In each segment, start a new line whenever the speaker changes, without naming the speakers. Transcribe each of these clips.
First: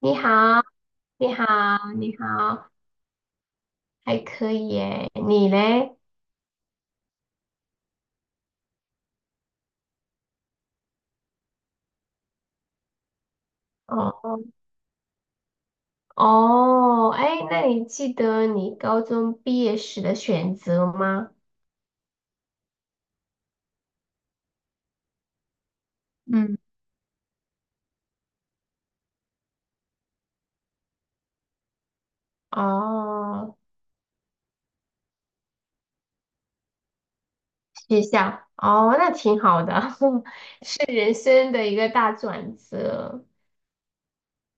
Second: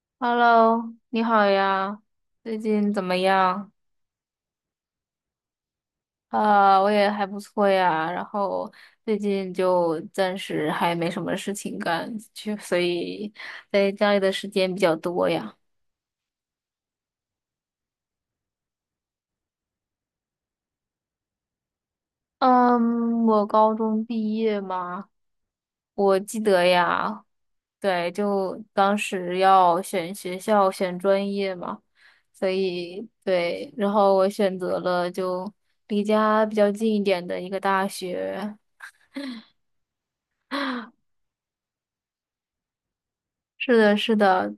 你好，
Hello，你
你
好
好，
呀，
你
最
好。
近怎么样？
还可以耶。你嘞？
啊，我也还不错呀，然后最近就暂时还没什么事情干，就所以在
哦
家里的
哦，
时间比较多呀。
哦，哎，那你记得你高中毕业时的选择吗？
嗯，我高中毕业嘛，我记
嗯。
得呀，对，就当时要选学校、选专业嘛，所以
哦，
对，然后我选择了就离家比较近一点的一个大
学校，
学。
哦，那挺好的。是人生的一个大转折。
是的，是的，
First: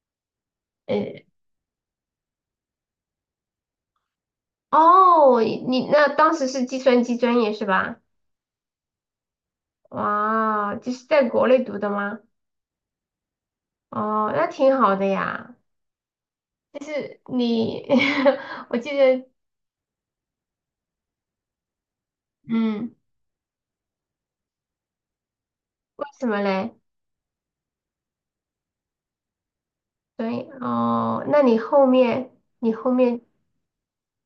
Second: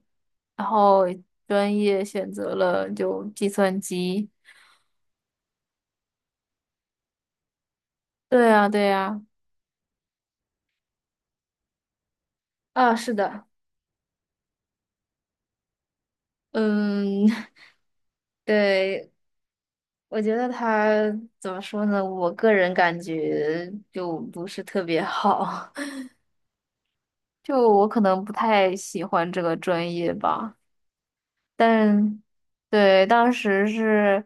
然后
呃，
专业选择了就计算机。
哦，你那当时是计算机专业是吧？
对呀，对呀，
哇，就是在国内读的吗？
啊，是的，
哦，那挺好的呀。就是
嗯，
你，我记
对，
得。
我觉得他怎么说呢？我个人
嗯。
感觉就不是特别好，
为什么嘞？
就我可能不太喜欢这个专业
对，
吧。
哦，那你后
但
面你后
对，
面
当时是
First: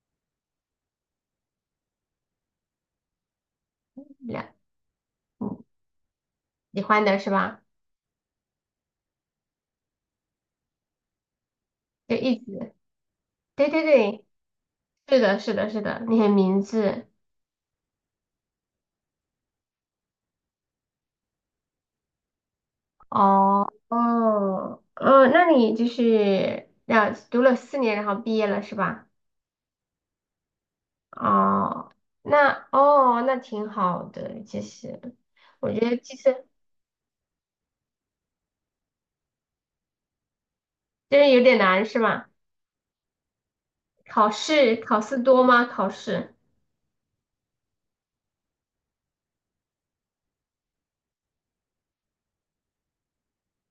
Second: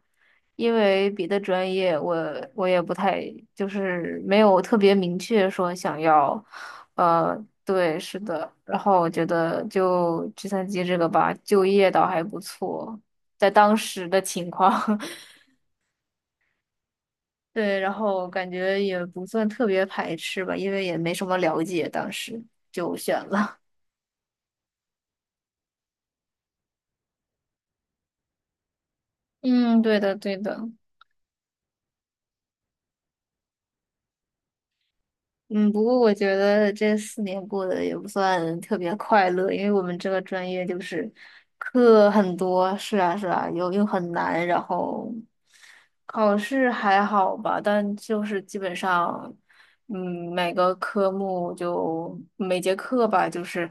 因为别的专业我也不太就是没
两
有特别明确
嗯
说想要，
喜欢的是
呃，
吧？
对，是的。然后我觉得就计算机这个吧，就业倒
就
还
一
不
直。
错，在
对
当
对
时的
对，
情况，
是 的，是的，是的，你很明智。
对，然后感觉也不算特别排斥吧，因为也没什么了解，当时就选了。
哦哦哦，那你就是那读了4年，然后毕业了是吧？
嗯，对的，对的。
哦，那挺好的。其实
嗯，
我觉
不
得
过我
其
觉
实
得这四年过得也不算特别快乐，因为我们这个专业就是
就是有点难是
课
吧？
很多，是啊是啊，又很
考
难，然
试考
后
试多吗？考试？
考试还好吧，但就是基本上，嗯，每个科目就每节课吧，就是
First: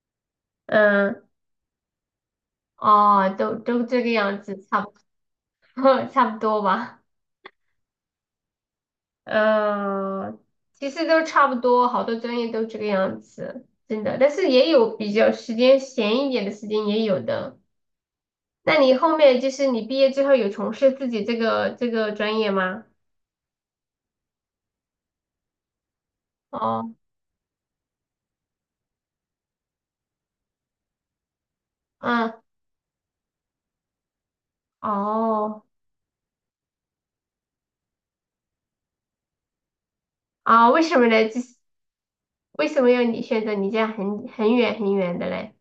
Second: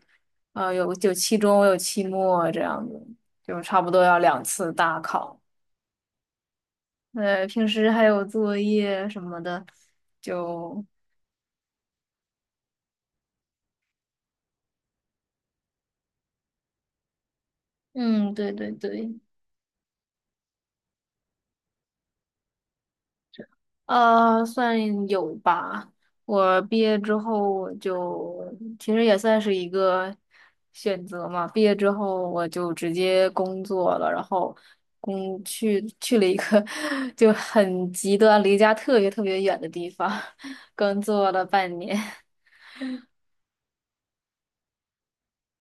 有
嗯。
期中有期末这样子，
哦，都
就差
都
不
这
多
个
要
样
两
子。
次
差
大考，
不 差不多吧。
平时还有作业什么的，
呃，
就
其实都差不多，好多专业都这个样子，真的。但是也有比较时间闲一点的时间，也有的。
嗯，对对
那你后
对。
面就是你毕业之后有从事自己这个专业吗？
算有吧。我毕
哦，
业之后我就其实也算是一个选择嘛。毕业之后
嗯，
我就直接工作了，然后工
哦，
去去了一个 就很极端、离家特别特别远的地方，
啊，为什
工
么呢？
作
就
了
是
半年。
为什么要你选择你这样很远很远的嘞？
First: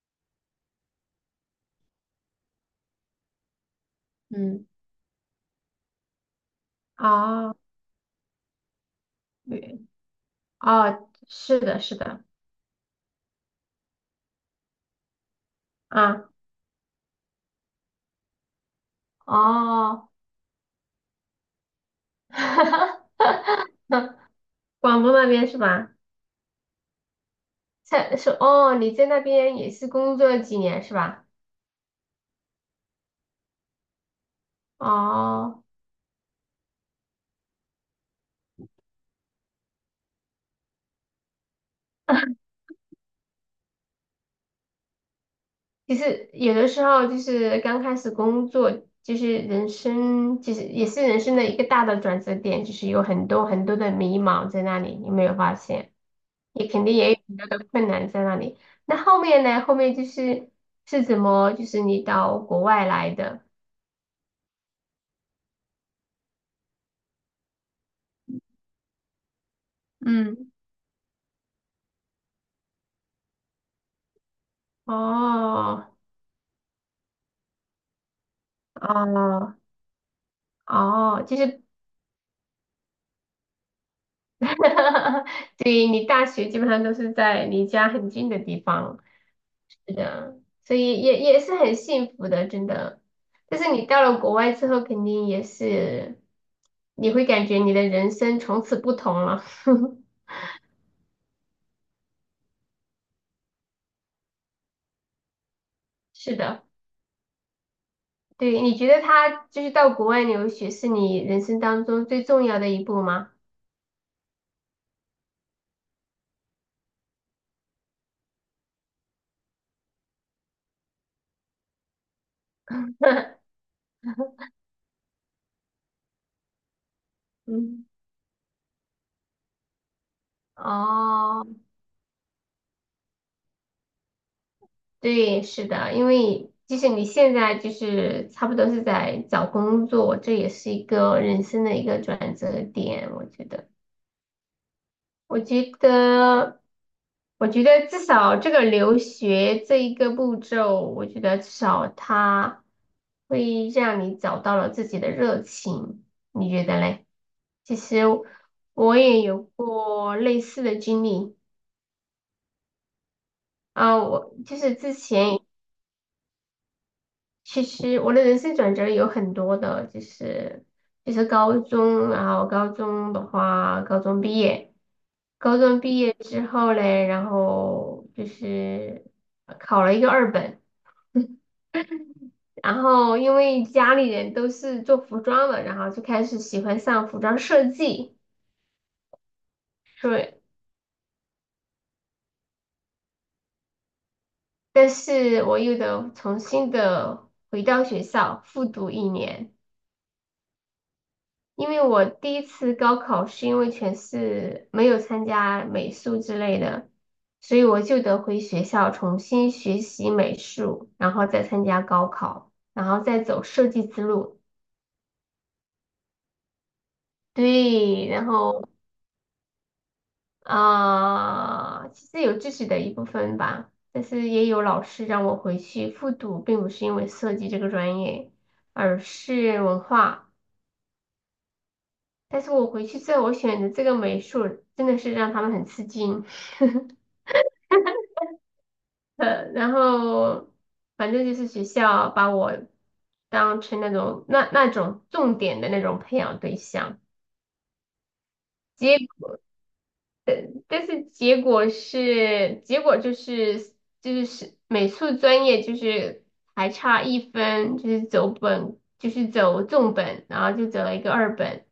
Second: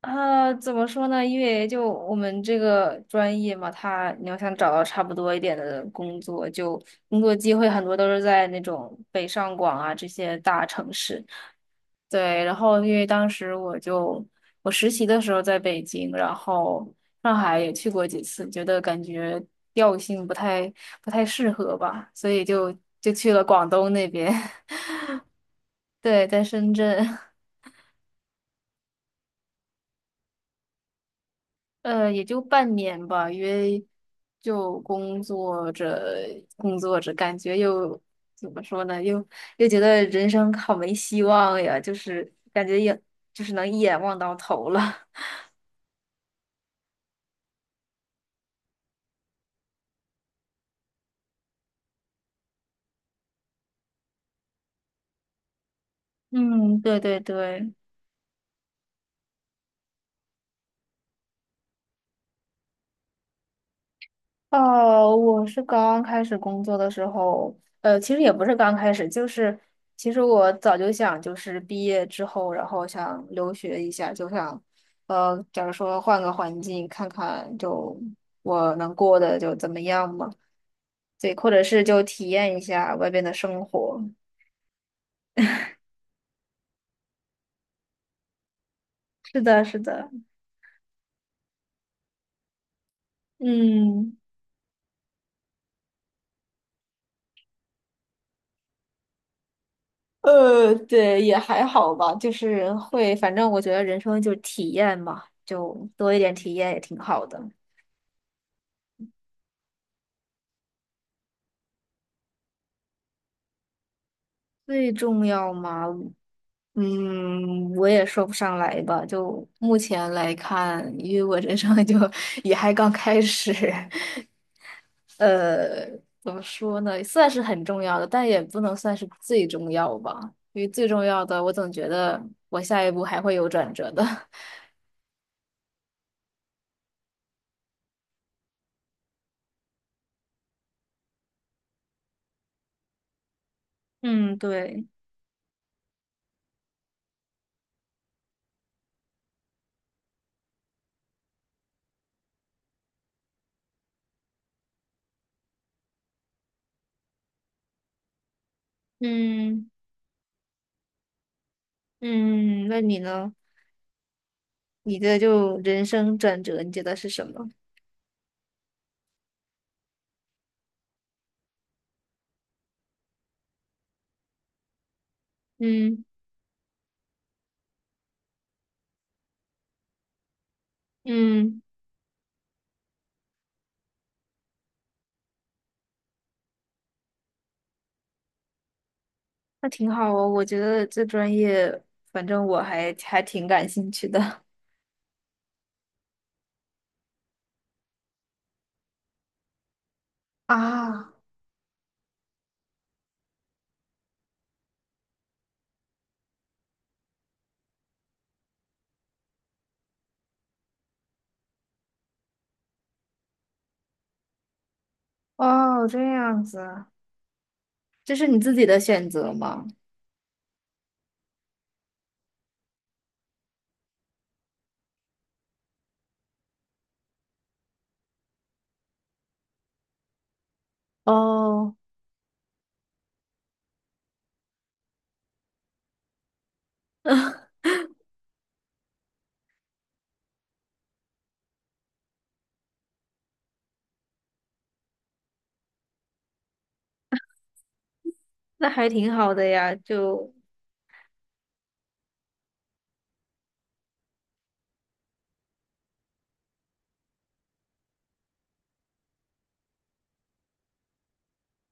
啊，怎么说呢？因为就我们这个专业嘛，它你要想
嗯，
找到差不多一点的工作，就工作机
哦，
会很多都是在那种北上广
远，
啊这些大城
哦，
市。
是的，是的，
对，然后因为当时我实习的时候在北京，
啊，
然后上海也去过几次，觉得感觉调
哦。
性不太适合吧，所以就去了广 东那边。
广东那边是吧？
对，在深圳，
是哦。你在那边也是工作了几年是吧？
也就半年吧，因为就工
哦，
作着工作着，感觉又怎么说呢，又觉得人生好没希望呀，就是感觉也就是能一眼望到头了。
其实有的时候就是刚开始工作，就是人生，就是也是人生的一个大的转折点，就是有很多很多的迷茫在那里，你有没有发现？也
嗯，
肯定
对
也
对
有很多的
对。
困难在那里。那后面呢？后面就是是怎么，就是你到国外来的？
哦，我是刚开始工作的时候，其实也不是刚开始，就是其实
嗯，
我早就想，就是毕业之后，然后想留学一下，就想，假如
哦，
说换个环境看看，就我能过得就
哦，
怎么样嘛，
哦，
对，
就
或者
是
是就体验一下外边的生活。
哈哈。对，你大学基本上都是在离家很近的地方，
是的，是
是
的，
的，所以也是很幸福的，真的。但是你到
嗯。
了国外之后，肯定也是，你会感觉你的人生从此不同了。
对，也还好吧，就是会，反正我觉得人生就是体验嘛，就多一点
是
体
的。
验也挺好的。
对，你觉得他就是到国外留学是你人生当中最重要的一步吗？
最重要吗？嗯，我也说不上来吧。就目前来看，因为我人生就 也还刚开 始，呃，怎么说呢？算是很重
嗯，
要的，但也不能算是最重要吧。因为最重要的，我
哦。
总觉得我下一步还会有转折的。
对，是的，因为即使你现在就是差不多是在找工作，这也是一个人生的一个转折点，我觉得，
嗯，对，
我觉得，至少这个留学这一个步骤，我觉得至少它会让你找到了自己的热情，你觉得嘞？其实我也有
嗯
过类似的经历。
嗯，那你呢？
啊，我就是之
你的
前。
就人生转折，你觉得是什么？
其实我的人生转折有很多的，就是高中，然后高中的话，高中毕业，高中毕
嗯
业之后嘞，然后就是考了一个二本。
嗯。
然后因为家里人都是做服装的，然后就开始喜欢上服装设计。
那挺好哦，
对。
我觉得这专业，反正我还挺感兴趣的。
但是我又得重新的回到学校复读1年。
啊，
因为我第一次高考是因为全市没有参加美术之类的，所以我就得回学校重新学习美术，然后再参加高考，然后再走设计之路。
哦，这样子，
对，
这
然
是你自
后
己的选择吗？
其实有自己的一部分吧，但是也有老师让我回去复读，并不是因为设计这个专业，而是文化。
哦，
但是我回去之后，我选的这个美术真的是让他们很吃惊。然后反正就是学校把我当成那种那种重点的那种培养对象。
那还挺
结
好的呀，就
但是结果是美术专业还差一分，就是走本就是走重本，然后就走了一个二本。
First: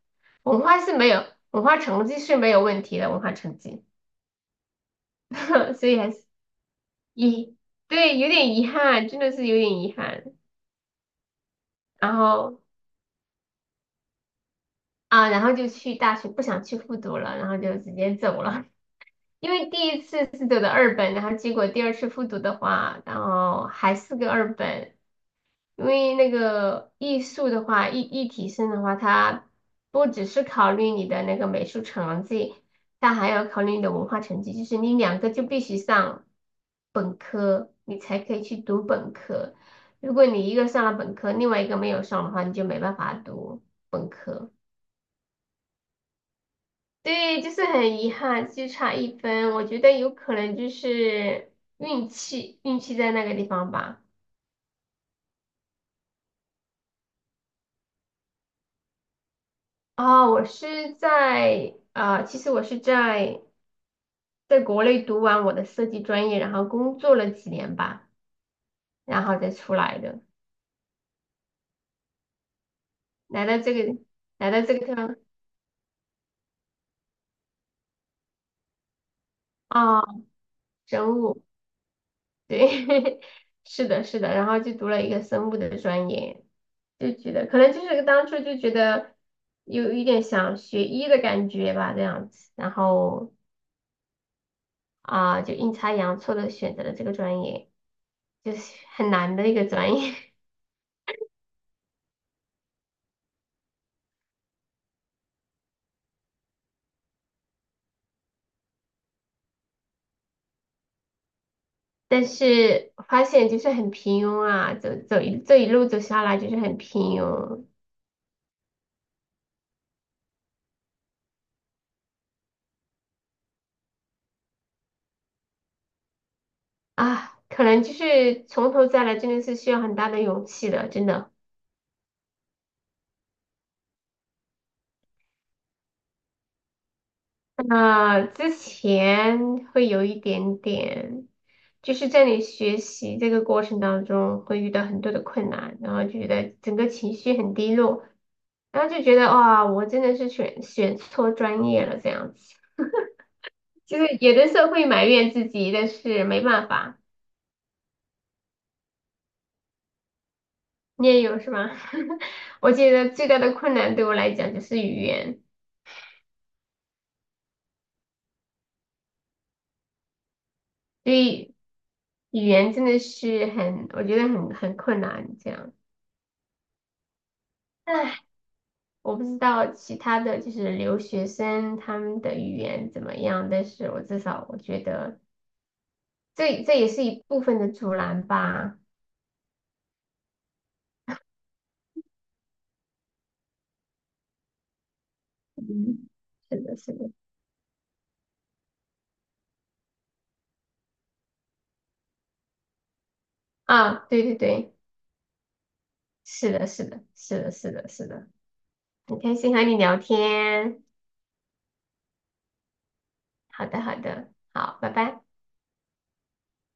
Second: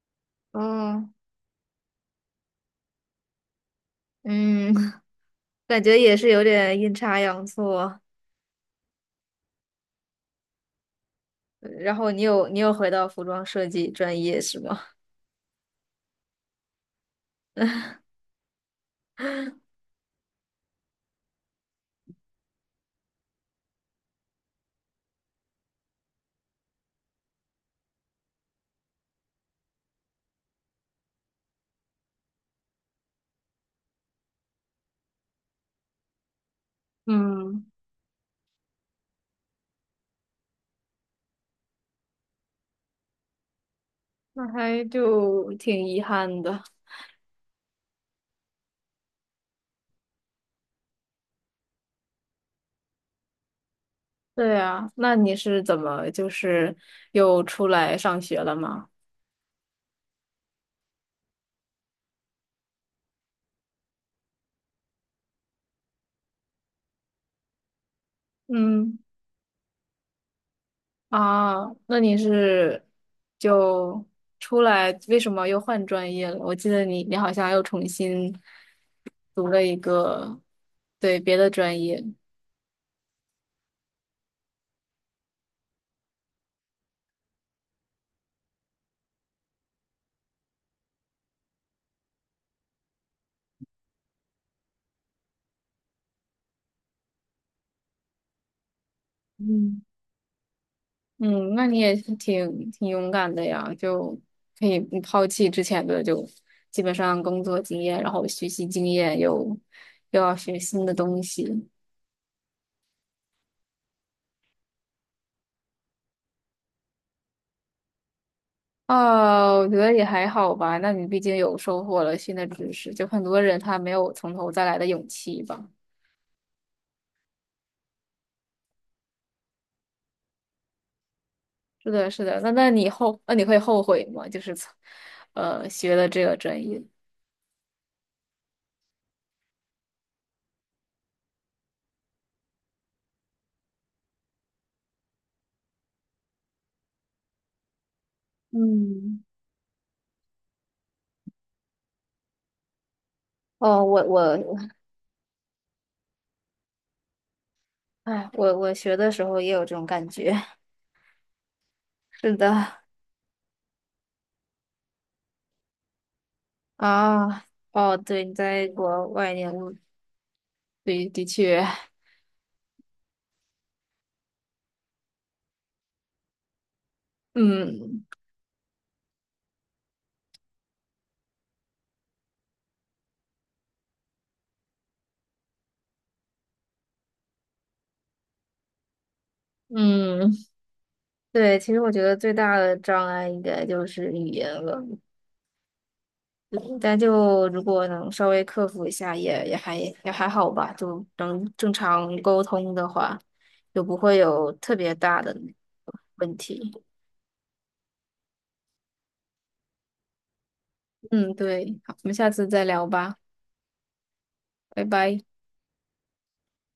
文化是没
嗯，
有文化成绩是没有问题的。文化成绩。
嗯，感
所以
觉
还
也
是
是有点阴差阳
遗
错。
对，有点遗憾，真的是有点遗憾。
然后
然
你有你
后。
有回到服装设计专业是吗？
啊，然后就去大学，不想去复读了，然后就直接走了。因为第一次是走的二本，然后结果第二次复读的话，然后还是个二本。因为那个艺术的话，艺体生的话，它不只是考虑你的那个美术成绩，它还要考虑你的文化成绩，就是你两个就必须上 本
嗯，
科，你才可以去读本科。如果你一个上了本科，另外一个没有上的话，你就没办法读本
那
科。
还就挺遗憾的。
对，就是很遗憾，就差一分。我觉得有可能就是运气，运气在那个地方吧。
对啊，那你是怎么就是又出来上学了吗？
啊、我是在啊、呃其实我是在国内读完我的设计专业，然后工作了几年吧，
嗯
然后再出来的。
啊，那你是
来到这个
就出来，
地方。
为什么又换专业了？我记得你好像又重新读了一
啊、
个，
生
对，别
物。
的专业。
对。是的，是的，然后就读了一个生物的专业。就觉得可能就是当初就觉得有一点想学医的感觉吧，这样子。然后就阴差阳错的选择了这个专业，就是很难的一个
嗯。
专业。
嗯，那你也是挺勇敢的呀，就可以不抛弃之前的就基本上工作经验，然后学习经验，又要学新的东西。
但是发现就是很平庸啊。走走一这一路走下来就是很平庸
哦，我觉得也还好吧。那你毕竟有收获了新的知识，就很多人他没有从头再来的勇气吧。
啊。可能就是从头再来真的是需要很大的勇气的，真的。
是的，是的。那你会后悔吗？就是从学了这个专业。
那之前会有一点点，就是在你学习这个过程当中会遇到很多的困难，然后就觉得整个情绪很低落，然后就觉
嗯，
得哇，我真的是选错专业了这样子。
哦，
就
我
是有
我
的
我，
时候会埋怨自己，但是没办法。
哎，我学的时候也有这种感觉。
你也有是吗？
是
我
的，
觉得最大的困难对我来讲就是语言。
啊，哦，对，你在国外念物，对，
所
的
以
确，
语言真的是很，我觉得很困难这样。
嗯
唉，我不知道其他的就是留学生他们的语言怎么样，但是我至少我觉得这也是一部分的阻拦吧。
嗯，对，其实我觉得最大的障碍应该就是语言了。
嗯，是的，
嗯
是
但
的，
就如果能稍微克服一下也，也还好吧，就能正常沟通的话，就不
啊，
会
对对
有特
对，
别大的问
是的，
题。
是的，是的，是的，是的，很开心和你聊天。
嗯，对，好，我们下次再聊吧，
好的，好的，好，
拜
拜
拜。
拜。